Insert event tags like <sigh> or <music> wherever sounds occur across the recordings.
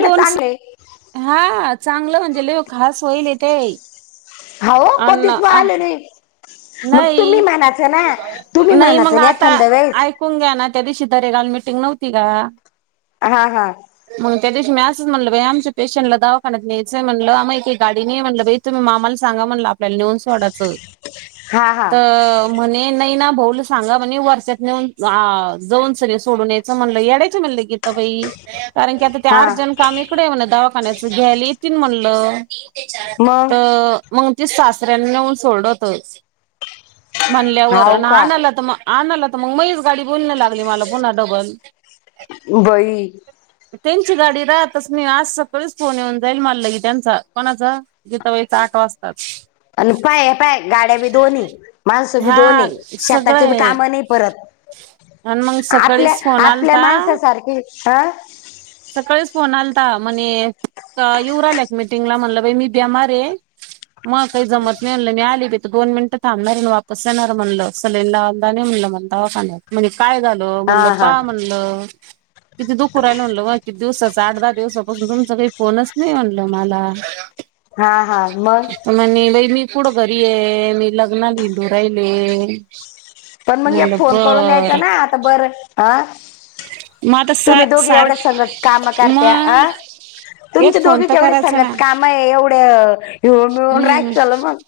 दोन, हा चांगलं म्हणजे लय हो खास होईल येते. हाव, अन कधीच मिळाले नाही. मग तुम्ही नाही म्हनायचं ना, तुम्ही म्हनायचं ना, एखाद्या वेळेस. शिकून घ्या ना, त्या दिवशी दरेगावला मिटिंग नव्हती का? हा-हा. मग त्या दिवशी मी असं म्हटलं बाई, आमच्या पेशंटला दावाखानण्यात न्यायचय म्हटलं, आम्हा एक गाडीने ये म्हटलं तुम्ही मामाला सांगा म्हणलं, आपल्याला नेहून सोडायचं, हा हा त म्हणे नाही ना, भाऊला सांगा म्हणे वर्षात नेऊन, जाऊन सगळ सोडून यायचं म्हणलं, येड आयचं म्हणलं की, बई, कारण की आता ते हा अर्जण काम इकडे आहे. म्हणा घ्यायला येतील म्हनलं. मग तर, मग ती सासऱ्यां नेऊन सोडवतच. म्हणल्यावर, हाव आणि का आणाला तर मग आणाला तर मग मच गाडी बोलण लागली मला पुन्हा डबल. बई. त्यांची गाडी राहतच नाही, आज सकाळीच फोन येऊन जाईल मला की त्यांचा, कोणाचा? गीता बाईचा, आठ वाजतात. आणि काय आहे. पाय गाड्या बी दोनय, माणसं बी हा दोनय, सगळं शेताचे बी आहे काम नाही परत. आणि मग आपल्या, सकाळीच फोन आपल्या आलता माणसासारखी, हं. सकाळीच फोन आलता, म्हणे, येऊ रायला एक मीटिंगला, म्हणलं बा मी ब्यिमार य मला काही जमत नाही म्हनलं, मी आली. तर दोन मिनट थांबणार आणि वापस जाणार म्हणलं, सलाईन लावायला नाहीत म्हणलं मला दवाखान्यात, म्हणे काय झालं म्हणलं, हा हा पाहा म्हणलं, तिथ दुख पुराय लावलं वाक किती दिवसाच, आठ, दहा दिवसापासून तुमचा काही फोनच नाही म्हणल मला. हा हा, मग. म्हणे बाई, मी कुढं घरी आहे, मी लग्नाला ईऊन राहिले. पण मग एक म्हणलं फोन करून बर द्यायचं ना, आता बरं, हा. मग आता स तुम्ही दोघी सार एवढं सांग, काम करत्या मग अं. तुमचे एक फोन दोघी तर एवढे करायचा ना सांगत काम आहे, एवढे हिऊन मिळून राहाय हम्म चल मग.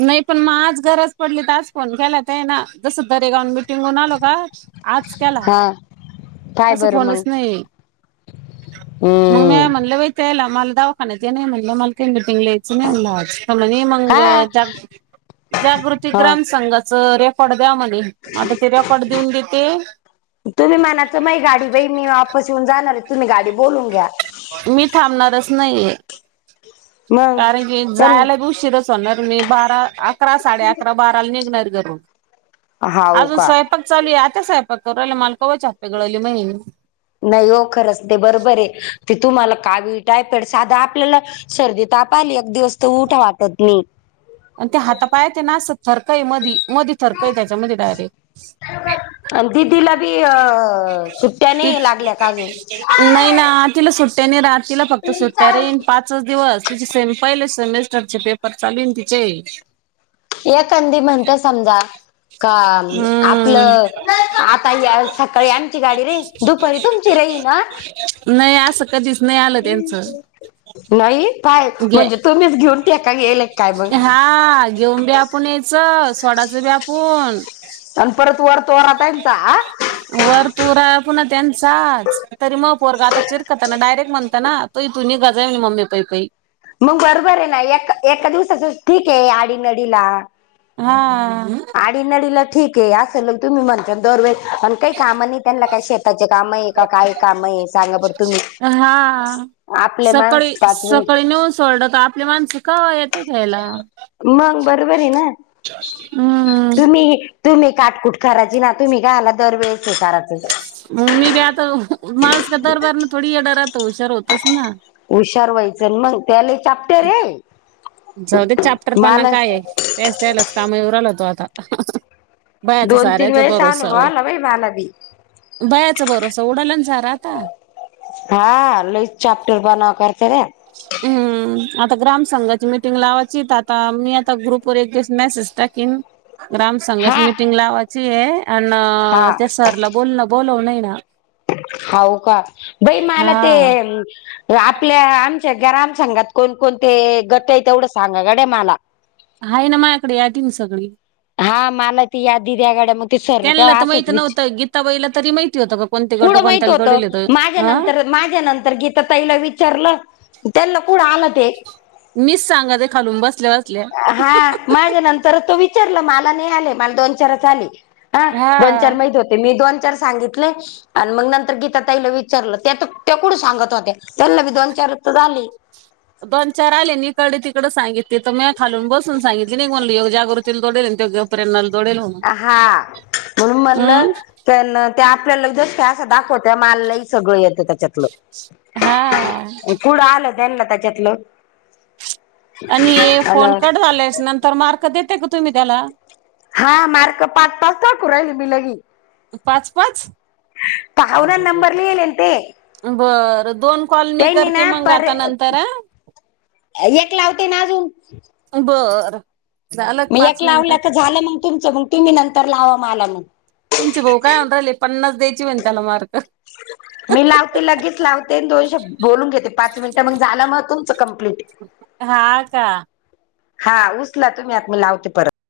नाही पण, मग आज गरज पडली, तर आज फोन केला ते ना, जसं दरेगाऊन मिटिंग होऊन आलो का, आज, केला. हा काय तस बरं मग फोनच नाही, मग म्या हम्म म्हनलं बाई ते याला मला दवाखाचे नाही म्हणलं, मला काय मिटींग ला यायच नाही म्हनलं आज. मग हा जाग, जागृती हा ग्राम संघाच रेकॉर्ड द्या म्हणलं. आता ते रेकॉर्ड देऊन देते तुम्ही म्हणाचं बाई, गाडी बाई, मी वापस येऊन जाणार आहे. तुम्ही गाडी बोलून घ्या. मी थांबणारच नाहीये. मग कारण की त्यां जायला बी उशिरच मी बारा, अकरा, साडे अकरा, बाराला निघणार घरून, हाव अजून का सैपाक पक चालू आहे, आता साहेपाक करू रायले, माल कवाचे हातपाय जोडलेय मी. नाही हो, खरंच ते बरोबर आहे, ते तुम्हाला कावी टायपेड या, साधा आपल्याला सर्दी, ताप आले, एक दिवस अगदी तर ऊठू वाटत नाही. हातापायाचे ना आस सरकय मधी मधे सारखं त्याच्यामध्ये डायरेक्ट. आणि दिदीला बी अ सुट्ट्या नाही तिच लागल्या का नाही ना अजून तिला सुट्या नाही रहात तिला फक्त सुट्टया राहीन पाच. चंच दिवस तिचे सेम पहिले सेमिस्टरचे पेपर चालू आहे ना तिचे. एखांदी म्हणत्या समजा. काम हम्म आपलं आता या सकाळी आठची गाडी रे. दुपारी तुमची राही ना नाही असं कधीच. नाही आलं त्यांचं नाही काय घे म्हणजे तुम्हीच घेऊन ठेका गेलय. हा घेऊन बी आपण यायचं सोडाचं बी आपूण. अन परत वर तोरा त्यांचा आ. वर तोरा पुन्हा त्यांचाच तरी मग पोरगं आता चिरकतना डायरेक्ट म्हणतं ना. तुझी तू निघा जाई ना मम्मे पई पई. मग बरोबर आहे ना एका एका दिवसाचंच ठीक आहे आडीनडीला. हा आडीनडीला ठीक आहे असलं तुम्ही म्हणता दरवे अन काही कामं नाही त्यांना काही शेताचे कामंय का काय कामंय सांगा बर तुम्ही. हा आपले माणस सकाळी पाच मिनिट सकाळी नेऊन सोडलं का आपली माणसं कवा येते घ्यायला. मंग बरोबर आहे ना. हम्म तुम्ही तुम्ही काटकुट करायची ना तुम्ही कायला दरवेेळेस करायचंच हाय. मी बी आता माणूस का दरबारने थोडी यडा राहतो हुशार होतोच ना. हुशार व्हायचं न मग त्याला लय चा जाऊ दे चॅप्टरपणा मला काय आहे. तेच त्यालाच कामं येऊ राहिला तो आता. बयाचा दोन तीन सार्याचा वेळेस भरोसा अनुभव ओ. आला बाई मला बी बयाचा भरोसा उडाला ना सारा आता. हा लईच चॅप्टरपणा करते रे. हम्म आता ग्राम संंघाची मिटिंग लावायची तर आता मी आता ग्रुप वर एक दिवस मेसेज. टाकीन ग्रामसंघाची हा मिटिंग लावायची ए हा अनं त्या सर ला. बोलणं बोलवलंय ना. हाव का बाई मला ते. हा आपल्या आमच्या ग्राम संघात कोणकोणते गट ए तेवढं सांगा गडे मला. हाय ना माझ्याकडं यादी म सगळी. हा मला ती यादी द्या गड्या म ती सर बी तेव्हा असंच विच तवा हिला तरी माहिती होतं का कोणते गट कुडं माहित कोणत्याला होतं तोडेल माझ्या हा नंतर माझ्या नंतर गीता ताईला विचारलं. त्यांना कुडं आलं ते. मीच सांगाते खालून बसल्या बसल्या. हा माझ्या नंतरच तो विचारला मला नाही आले मला दोन चारच आले. हा दोन चार माहित होते मी दोन चार सांगितले. अन मग नंतर गीता ताईला विचारलं त्या तर त्या कुडं सांगत होत्या त्यांना बी दोन चार तर आली. दोन चार आले निकडे तिकडं सांगितली तर म्या खालून बसून सांगितली नाही म्हणलं योग जागृती <unintelligible> <unintelligible> आ हा म्हणून म्हणलं त्यांना ते आपल्याला जसं काय असं दाखवत्या मला लय सगळं येतं त्याच्यातलं. हा कुडं आलं त्यांला त्याच्यातलं. आणि ए अन फोन कट झालेस नंतर मार्क देते का तुम्ही त्याला? हा मार्क पाच पाच टाकू राहिली मी लगी. पाच पाच पाहुना नंबर लिहिलेल ते बरं दोन कॉल मी त्यांनी करते ना मंग पर आता नंतर आं. एक लावते ना अजून. बरं. मी एक लावला तर झालं मग तुमचं मग तुम्ही नंतर लावा मला मग. तुमची बहु काय <unintelligible> पन्नास द्यायची म्हण त्याला मार्क. मी लावते लगेच लावते आन दोन शब्द बोलून घेते पाच मिनिटं मंग झाला म तुमचं कम्प्लीट. हा का. हा उचला तुम्ही आत मी लावते परत.